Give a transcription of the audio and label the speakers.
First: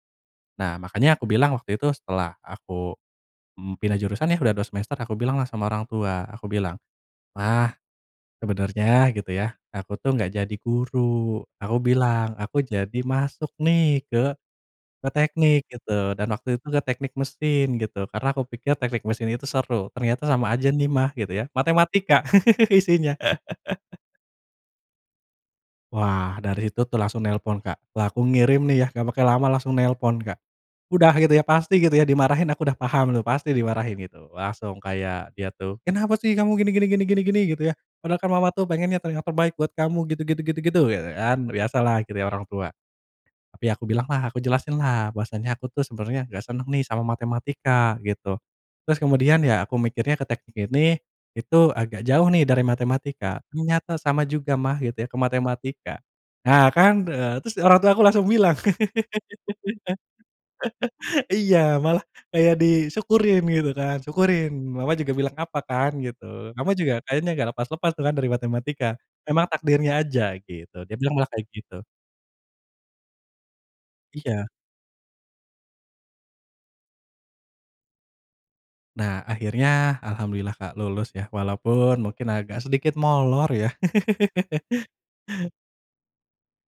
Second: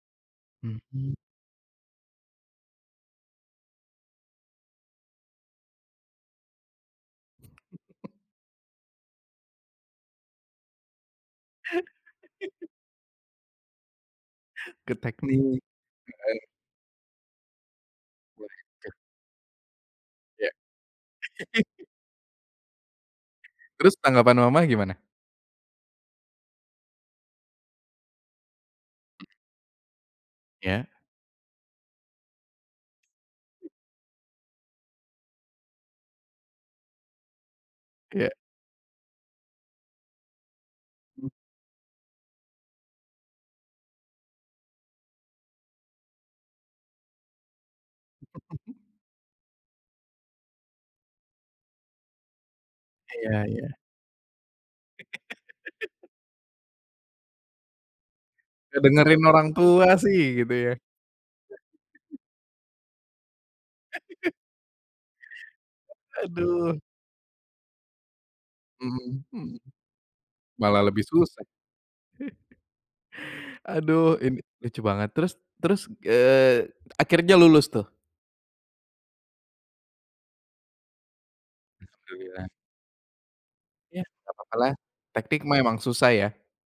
Speaker 1: Nah,
Speaker 2: Mhm.
Speaker 1: makanya aku bilang waktu itu setelah aku mmm, pindah jurusan ya udah 2 semester, aku bilang lah sama orang tua. Aku bilang, "mah sebenarnya gitu ya, aku tuh enggak jadi guru, aku bilang aku jadi masuk nih ke
Speaker 2: Ke
Speaker 1: ke teknik",
Speaker 2: teknik.
Speaker 1: gitu. Dan
Speaker 2: [unintelligible]
Speaker 1: waktu itu ke teknik mesin gitu. Karena aku pikir
Speaker 2: Waduh.
Speaker 1: teknik mesin itu seru. Ternyata sama
Speaker 2: Ya.
Speaker 1: aja nih mah gitu ya, matematika isinya.
Speaker 2: Terus tanggapan mama gimana?
Speaker 1: Wah, dari situ tuh langsung nelpon, Kak. Lah, aku ngirim nih ya, enggak pakai lama langsung nelpon, Kak.
Speaker 2: Ya.
Speaker 1: Udah gitu ya, pasti gitu ya dimarahin aku udah paham tuh, pasti dimarahin, gitu. Langsung kayak dia tuh, "kenapa sih kamu gini gini gini gini gini gitu ya, padahal kan
Speaker 2: Ya.
Speaker 1: mama tuh pengennya telinga terbaik buat kamu gitu gitu gitu gitu gitu-", biasa kan, biasalah gitu ya orang tua. Tapi aku bilang lah, aku jelasin lah bahwasanya aku tuh sebenarnya enggak seneng nih sama matematika, gitu. Terus kemudian ya aku mikirnya ke teknik ini, itu agak jauh nih dari
Speaker 2: Iya,
Speaker 1: matematika.
Speaker 2: iya.
Speaker 1: Ternyata sama juga mah gitu ya ke matematika. Nah kan, eee, terus orang tua aku langsung bilang.
Speaker 2: Enggak dengerin orang tua sih, gitu ya.
Speaker 1: Iya, malah kayak disyukurin gitu kan. "Syukurin, mama juga bilang apa kan", gitu. Kamu
Speaker 2: Aduh.
Speaker 1: juga kayaknya enggak lepas-lepas tuh kan dari matematika.
Speaker 2: Mhm,
Speaker 1: Memang
Speaker 2: mhm.
Speaker 1: takdirnya aja,
Speaker 2: Malah
Speaker 1: gitu. Dia
Speaker 2: lebih
Speaker 1: bilang malah
Speaker 2: susah.
Speaker 1: kayak gitu.
Speaker 2: Aduh ini
Speaker 1: Iya.
Speaker 2: lucu banget. Terus terus eee, akhirnya lulus tuh?
Speaker 1: Nah akhirnya, Alhamdulillah Kak, lulus ya, walaupun mungkin
Speaker 2: Alhamdulillah.
Speaker 1: agak sedikit molor ya.
Speaker 2: Iya, enggak apa-apa lah, teknik memang susah ya?